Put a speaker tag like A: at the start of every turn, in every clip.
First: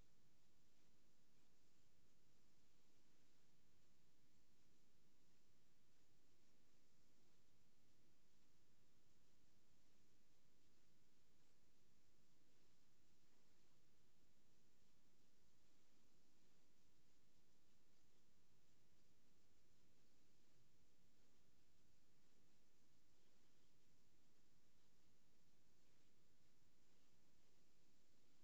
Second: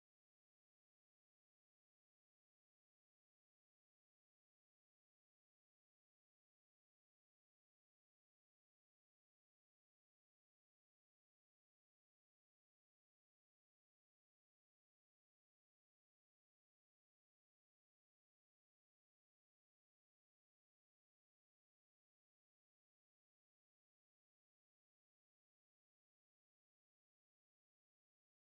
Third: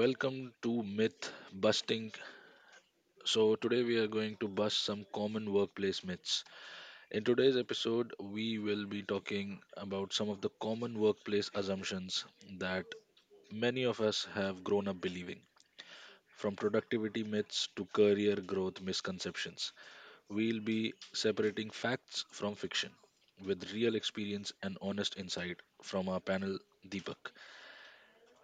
A: Welcome to Myth Busting. So, today we are going to bust some common workplace myths. In today's episode, we will be talking about some of the common workplace assumptions that many of us have grown up believing. From productivity myths to career growth misconceptions, we'll be separating facts from fiction with real experience and honest insight from our panel Deepak.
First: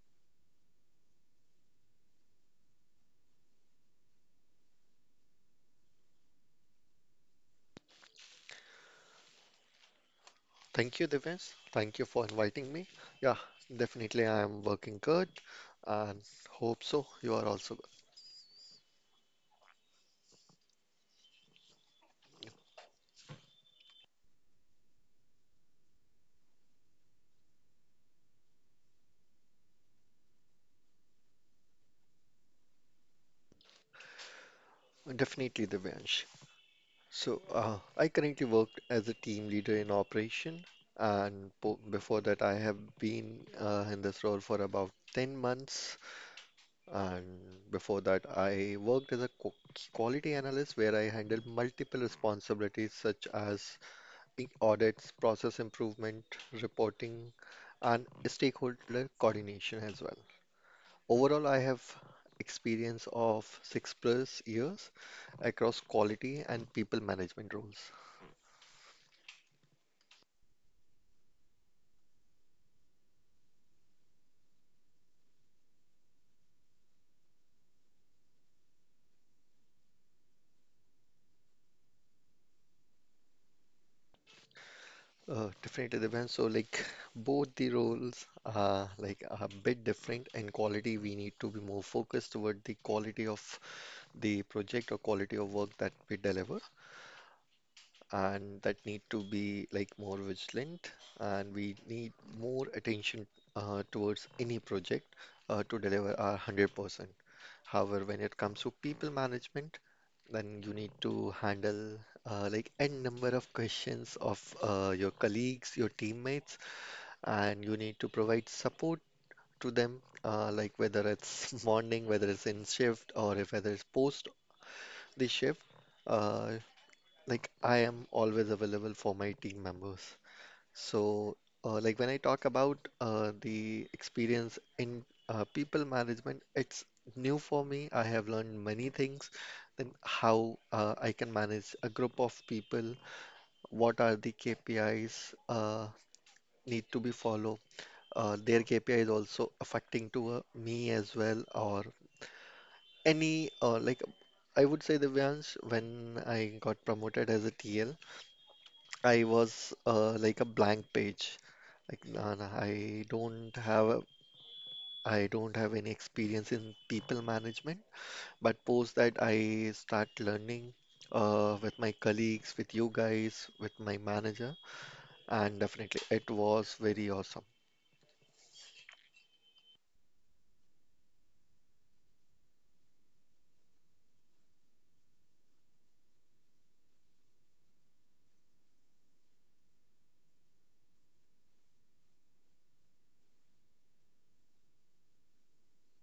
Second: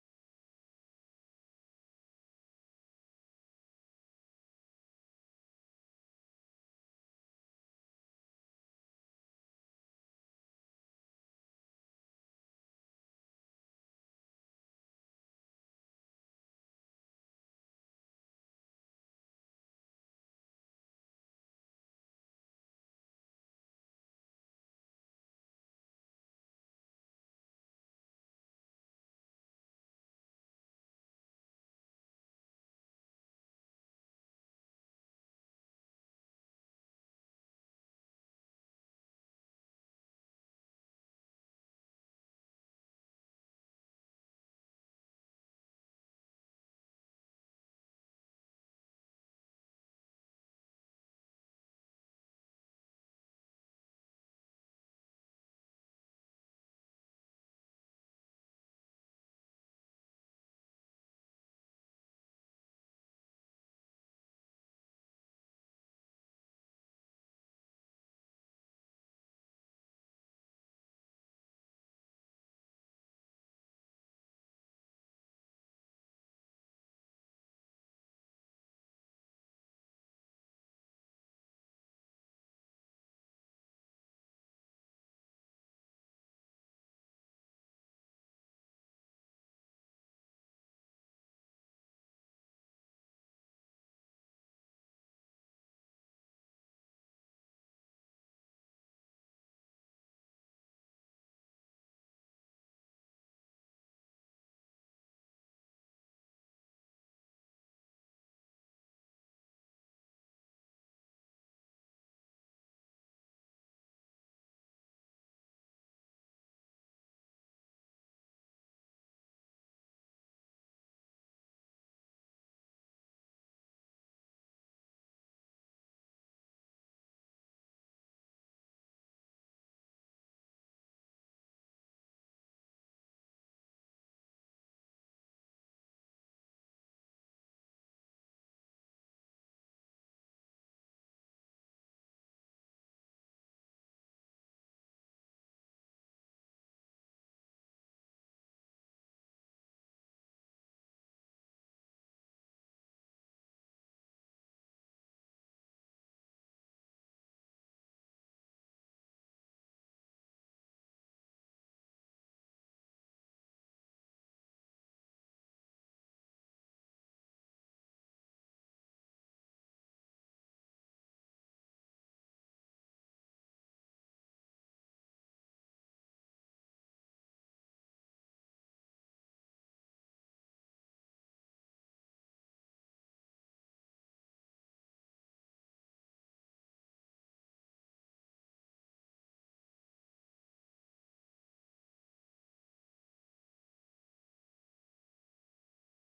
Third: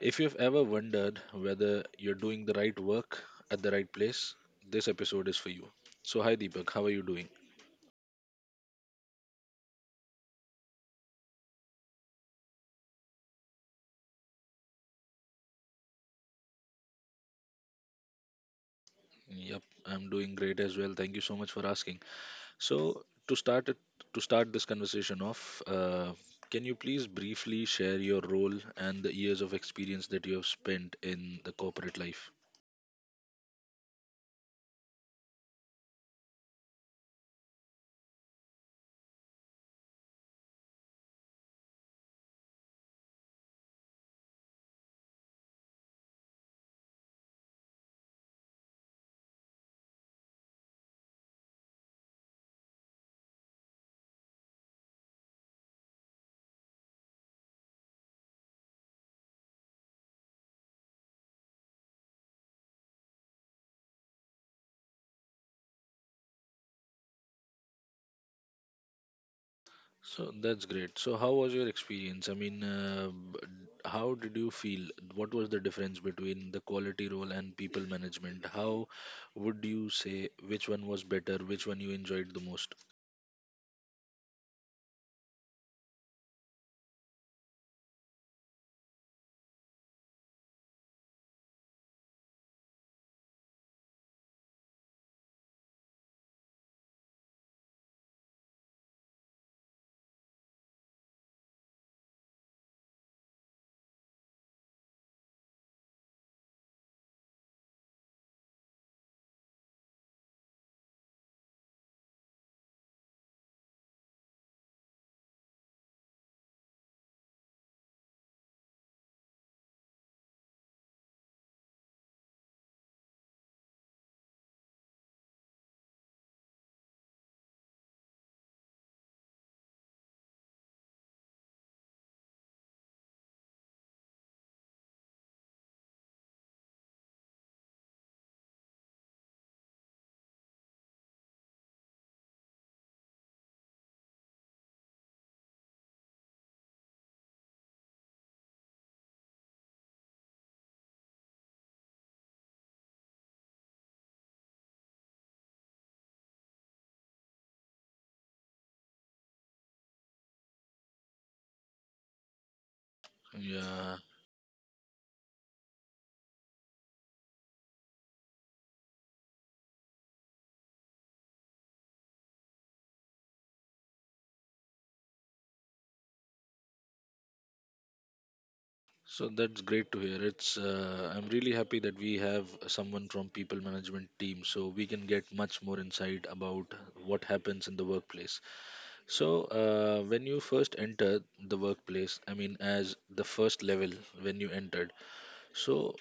A: If you've ever wondered whether you're doing the right work at the right place, this episode is for you. So, hi Deepak, how are you doing?
B: Thank you, Divesh. Thank you for inviting me. Yeah, definitely I am working good and hope so. You are also
A: Yep, I'm doing great as well. Thank you so much for asking. So, to start it, to start this conversation off, can you please briefly share your role and the years of experience that you have spent in the corporate life?
B: good. Definitely, Divesh. So, I currently work as a team leader in operation, and po before that, I have been in this role for about 10 months. And before that, I worked as a quality analyst where I handled multiple responsibilities such as the audits, process improvement, reporting, and stakeholder coordination as well. Overall, I have experience of six plus years across quality and people management roles.
A: So that's great. So how was your experience? How did you feel? What was the difference between the quality role and people management? How would you say which one was better? Which one you enjoyed the most?
B: Definitely, Devyan. So, both the roles are like a bit different. In quality, we need to be more focused toward the quality of the project or quality of work that we deliver, and that need to be like more vigilant and we need more attention towards any project to deliver our 100%. However, when it comes to people management, then you need to handle like n number of questions of your colleagues, your teammates, and you need to provide support to them, like whether it's morning, whether it's in shift, or if whether it's post the shift. Uh, like I am always available for my team members. So, when I talk about the experience in people management, it's new for me. I have learned many things, then how I can manage a group of people, what are the KPIs need to be followed. Their KPI is also affecting to me as well, or any I would say the Devyansh, when I got promoted as a TL, I was like a blank page. Like,
A: Yeah.
B: I don't have any experience in people management, but post that I start learning with my colleagues, with you guys, with my manager, and definitely it was very awesome.
A: So that's great to hear. It's I'm really happy that we have someone from people management team, so we can get much more insight about what happens in the workplace. So when you first enter the workplace, I mean, as the first level when you entered, so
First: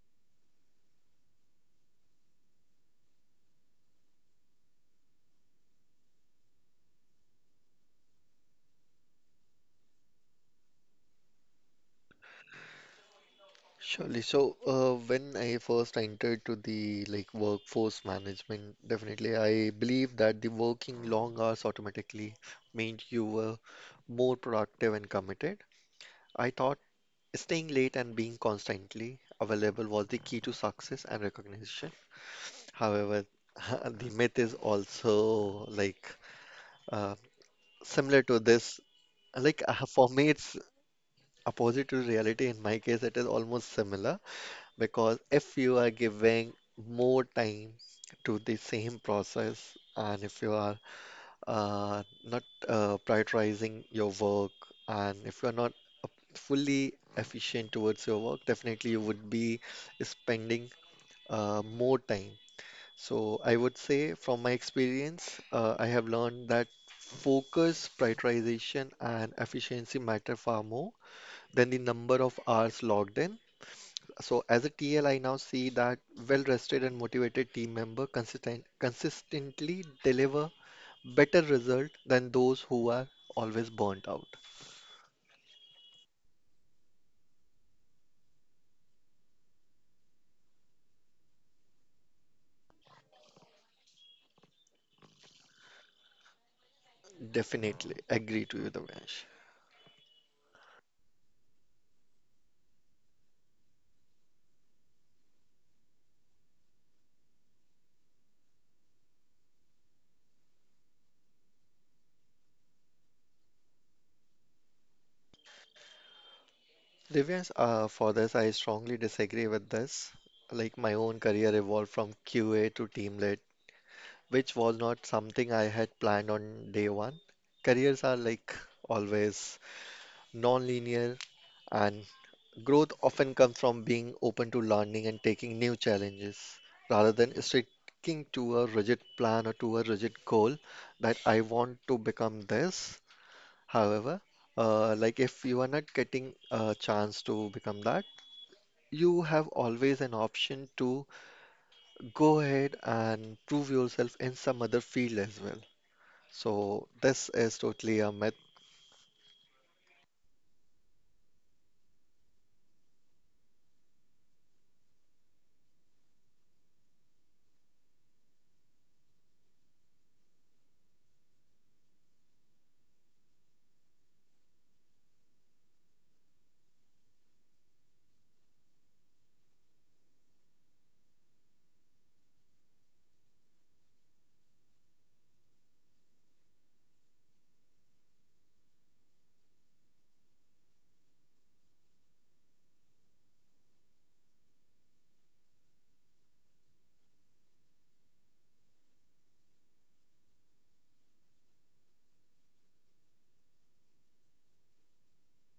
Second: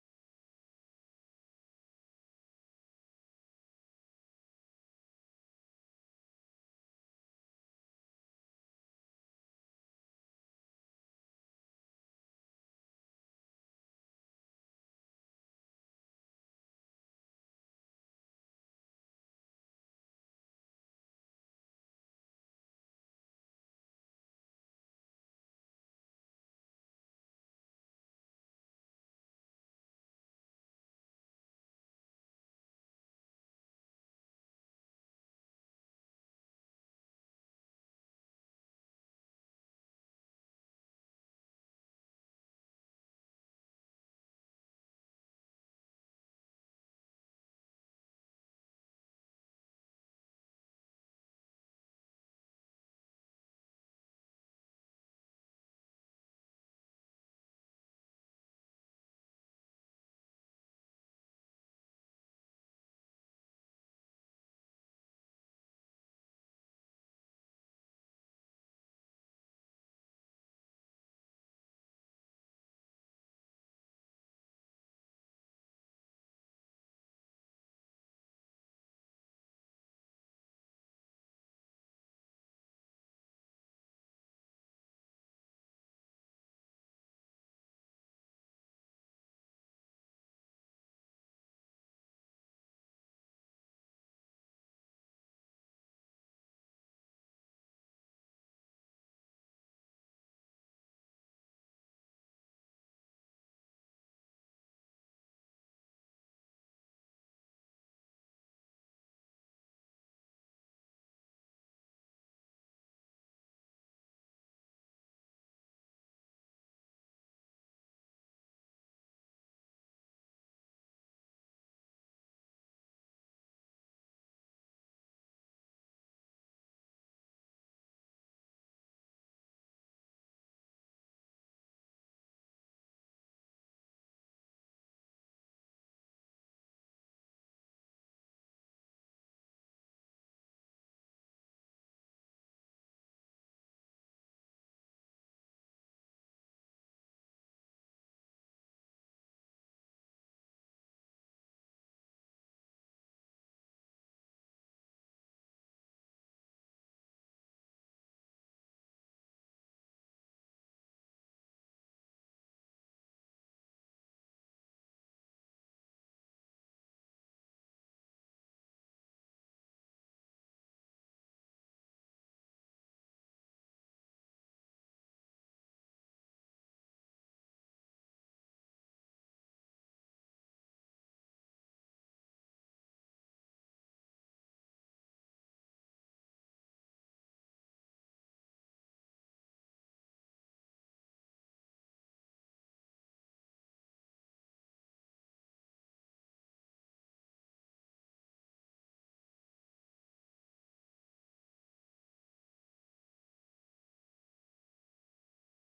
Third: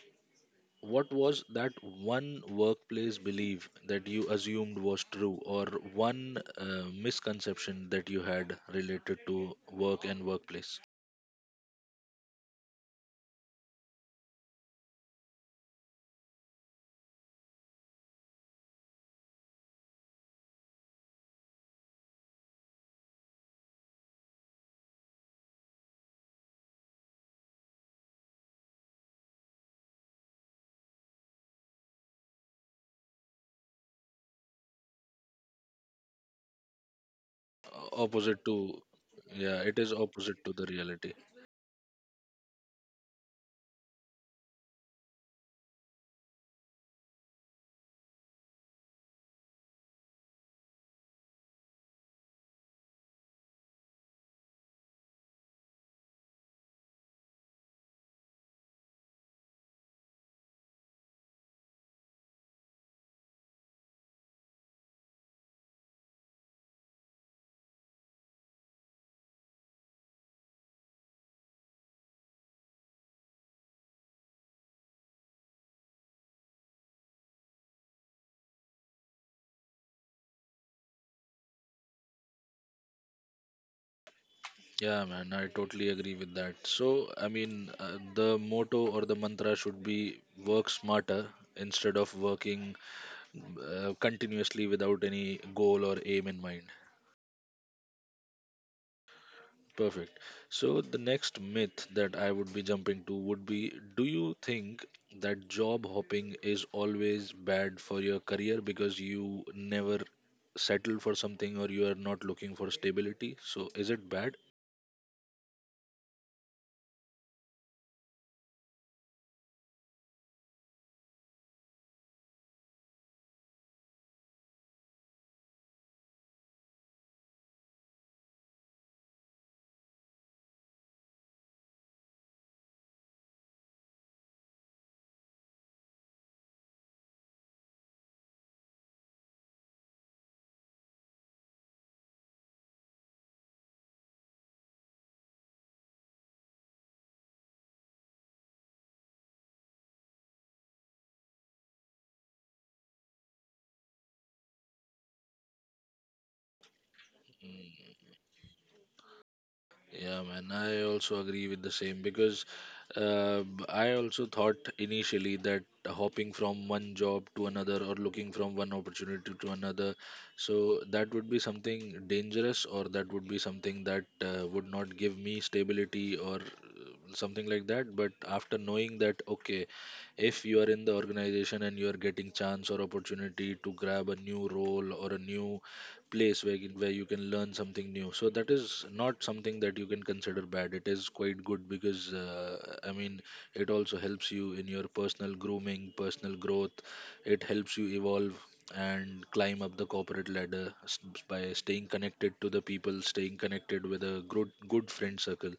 A: what was that one workplace belief that you assumed was true, or one misconception that you had related to work and workplace?
B: Surely. So, when I first entered to the like workforce management, definitely I believe that the working long hours automatically meant you were more productive and committed. I thought staying late and being constantly available was the key to success and recognition. However, the myth is also like uh,
A: O-
B: similar to
A: Opposite to,
B: this.
A: yeah,
B: Like
A: it is
B: for me,
A: opposite to
B: it's
A: the reality.
B: opposite to reality. In my case, it is almost similar because if you are giving more time to the same process and if you are not prioritizing your work and if you are not uh, fully efficient towards your work, definitely you would be spending more time. So I would say from my experience, I have learned that focus, prioritization, and efficiency matter far more than the number of hours logged in. So as a TL, I now see that well-rested and motivated team member consistently deliver better result than those who are always burnt out.
A: Yeah, man, I totally agree with that. So, I mean, the motto or the mantra should be work smarter instead of working continuously without any goal or aim in mind.
B: Definitely agree to you, Divyansh.
A: Perfect. So the next myth that I would be jumping to would be, do you think that job hopping is always bad for your career because you never settle for something or you are not looking for stability? So is it bad?
B: Divyansh, for this, I strongly disagree with this. Like my own career evolved from QA to team lead, which was not something I had planned on day one. Careers are like always non-linear, and growth often comes from being open to learning and taking new challenges rather than sticking to a rigid plan or to a rigid goal that I want to become this. However, if you are not getting a chance to become that, you have always an option to go ahead and prove yourself in some other field as well. So this is totally a myth.
A: Yeah, man, I also agree with the same because I also thought initially that hopping from one job to another or looking from one opportunity to another, so that would be something dangerous or that would be something that would not give me stability or something like that. But after knowing that, okay, if you are in the organization and you are getting chance or opportunity to grab a new role or a new place where you can learn something new. So that is not something that you can consider bad. It is quite good because I mean it also helps you in your personal grooming, personal growth. It helps you evolve and climb up the corporate by staying connected to the people, staying connected with a good friend circle.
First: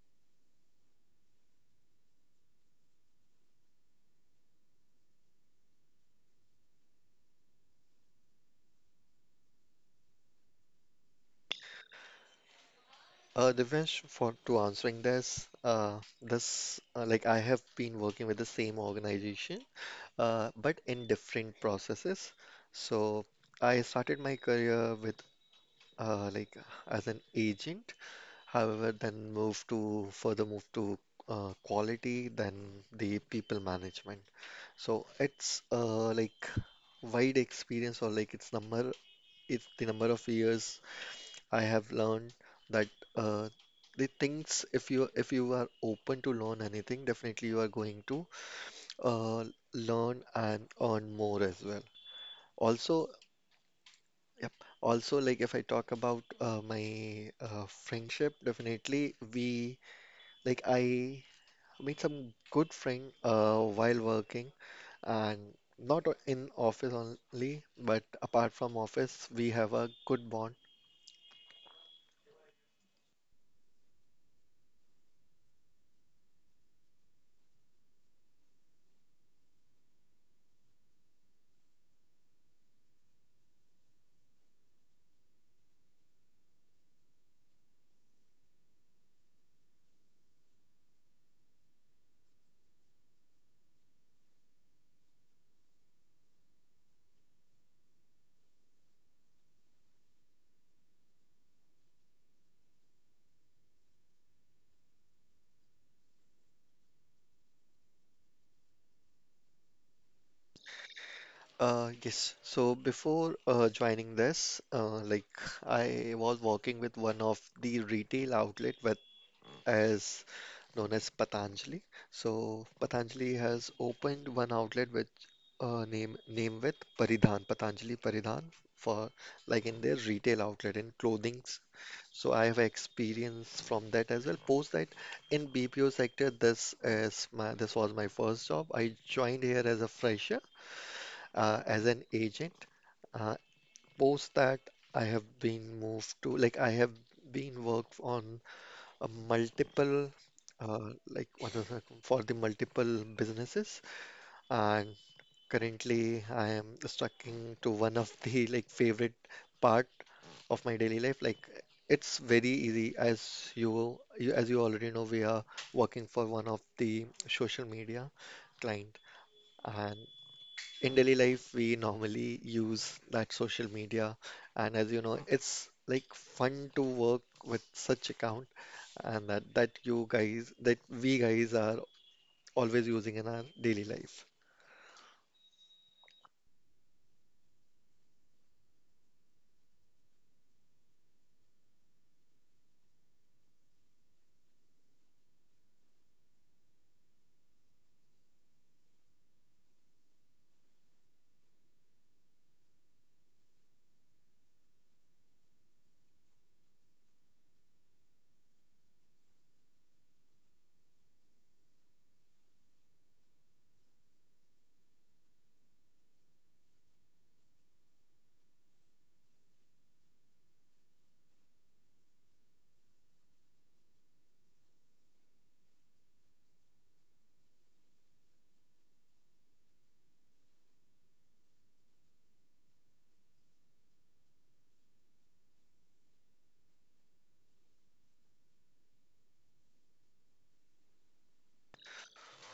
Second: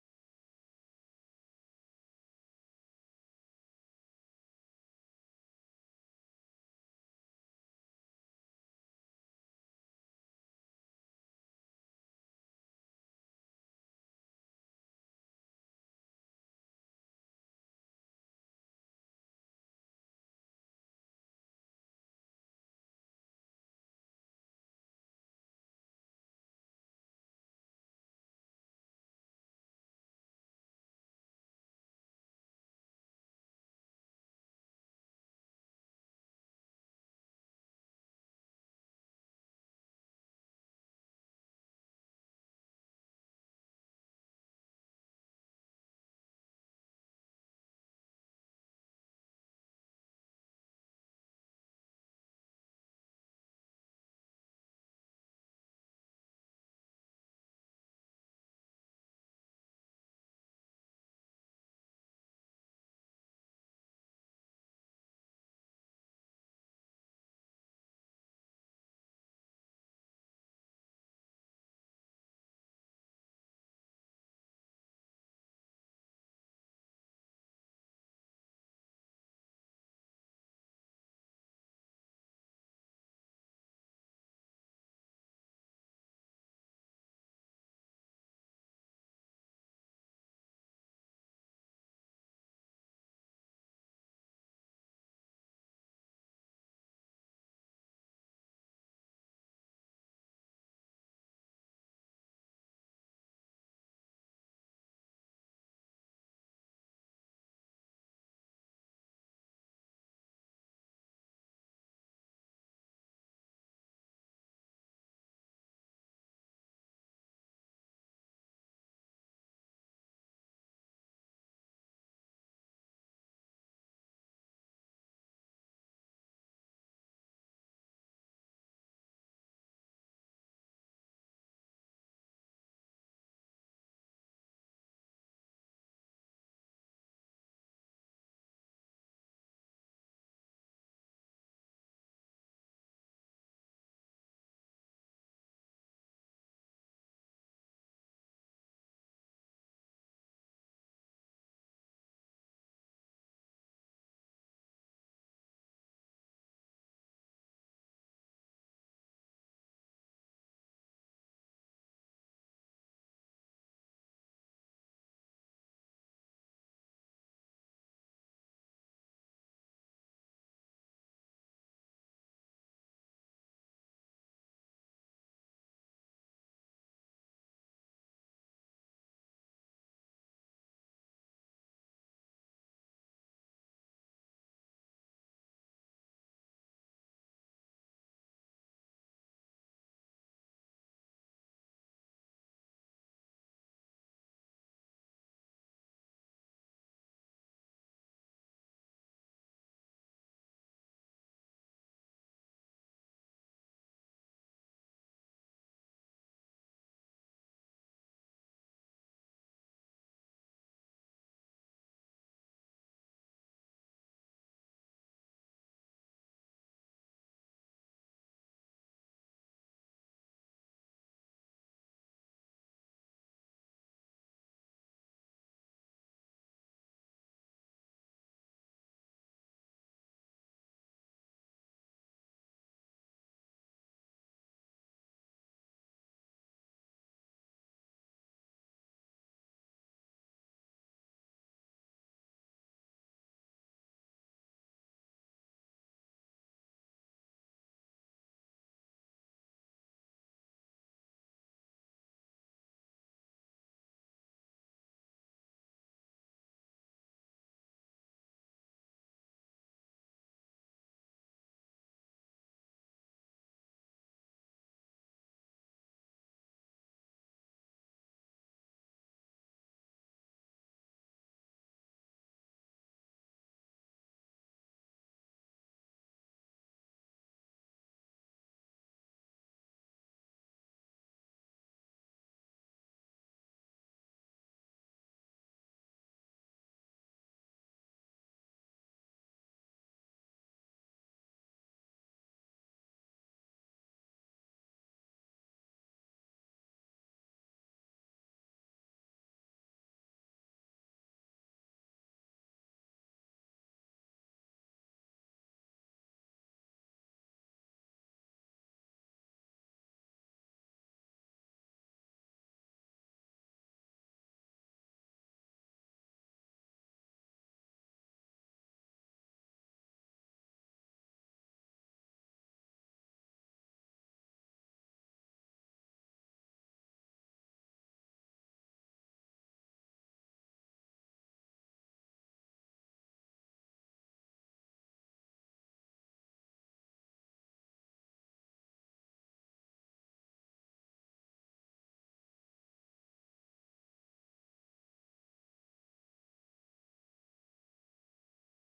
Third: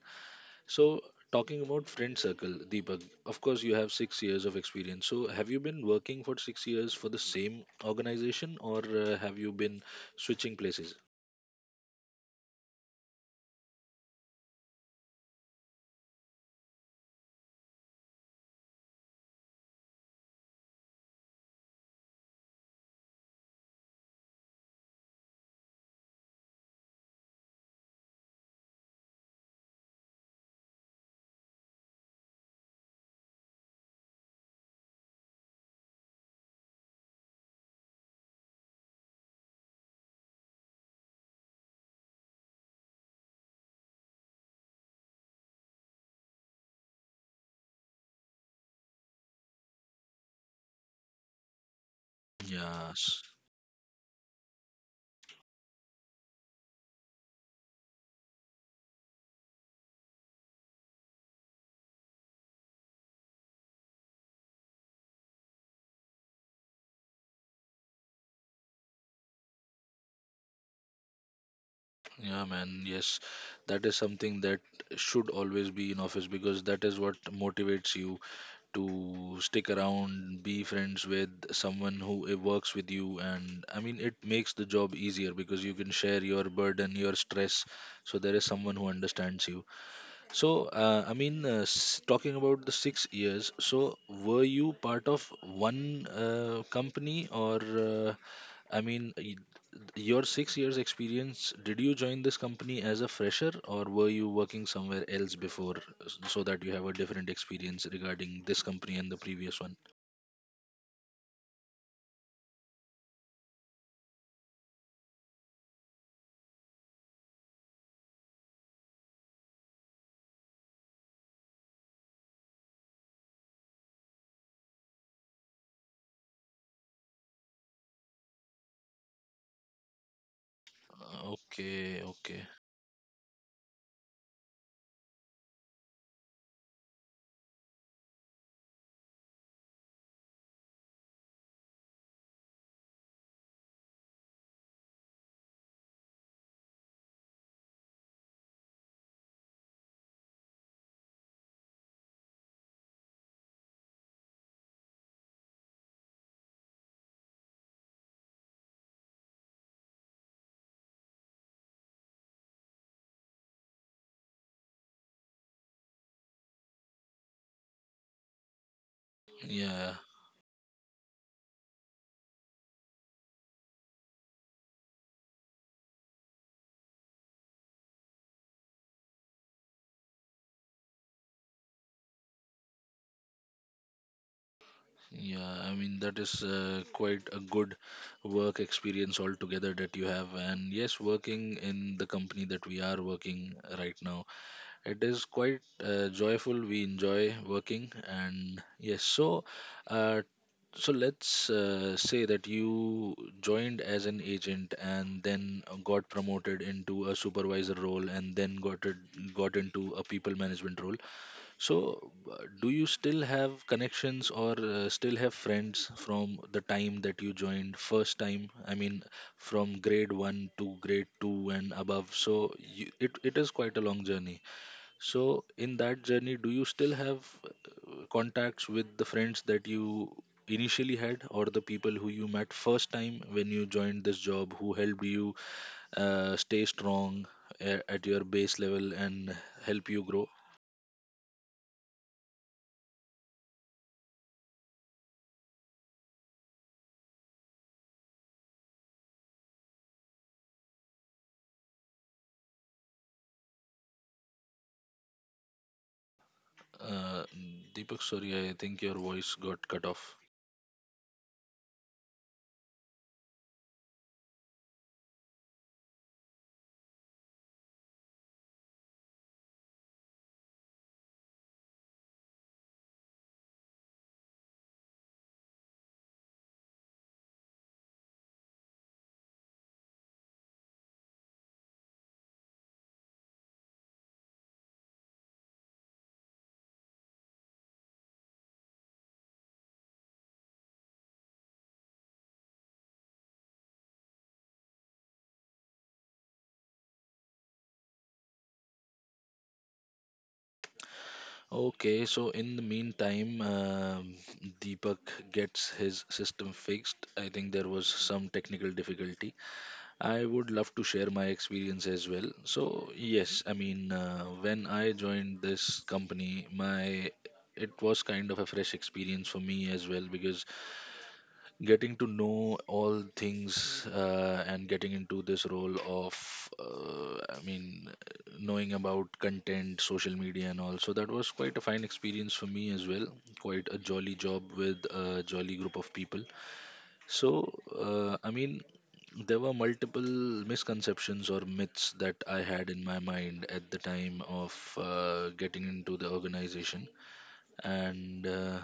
A: So, talking about friend circle, Deepak, of course, you have 6 years of experience. So, have you been working for 6 years for the same organization or have you been switching places?
B: Divyansh, for to answering this, I have been working with the same organization, but in different processes. So I started my career with uh, like as an agent. However, then moved to further moved to quality, then the people management. So it's like wide experience or like it's the number of years I have learned that uh, the things if you are open to learn anything, definitely you are going to uh, learn and earn more as well. Also,
A: Yes,
B: yep. Also, like if I talk about my friendship, definitely we like I made some good friend while working and not in office only, but apart from office, we have a good bond.
A: yeah, man. Yes, that is something that should always be in office because that is what motivates you to stick around, be friends with someone who works with you, and I mean, it makes the job easier because you can share your burden, your stress, so there is someone who understands you. So, I mean, talking about the 6 years, so were you part of one company, or uh, I mean, y- your 6 years experience, did you join this company as a fresher or were you working somewhere else before so that you have a different experience regarding this company and the previous one?
B: Yes. So before joining this, I was working with one of the retail outlet with, as known as, Patanjali. So Patanjali has opened one outlet with name with Paridhan, Patanjali Paridhan for like in their retail outlet in clothings.
A: Okay,
B: So I
A: okay.
B: have experience from that as well. Post that in BPO sector, this was my first job. I joined here as a fresher as an agent. Uh, post that, I have been moved to like I have been worked on a multiple for the multiple businesses, and currently I am stuck to one of the like favorite part of my daily life. Like it's very easy as you already know, we are working for one of the social media client,
A: Yeah.
B: and in daily life we normally use that social media and as you know it's like fun to work with such account and that you guys that we guys are always using in our daily life
A: Yeah, I mean that is quite a good work experience altogether that you have. And yes, working in the company that we are working right now, it is quite joyful. We enjoy working, and yes, so uh, so let's say that you joined as an agent and then got promoted into a supervisor role and then got into a people management role, so, do you still have connections or still have friends from the time that you joined first time? I mean, from grade 1 to grade 2 and above. It is quite a long journey. So, in that journey, do you still have contacts with the friends that you initially had or the people who you met first time when you joined this job who helped you stay strong at your base level and help you grow? Uh, Deepak, sorry, I think your voice got cut off. Okay, so in the meantime, Deepak gets his system fixed. I think there was some technical difficulty. I would love to share my experience as well. So, yes, I mean, when I joined this company, my it was kind of a fresh experience for me as well because getting to know all things and getting into this role of I mean knowing about content social media and all, so that was quite a fine experience for me as well, quite a jolly job with a jolly group of people. So I mean there were multiple misconceptions or myths that I had in my mind at the time of getting into the organization and uh,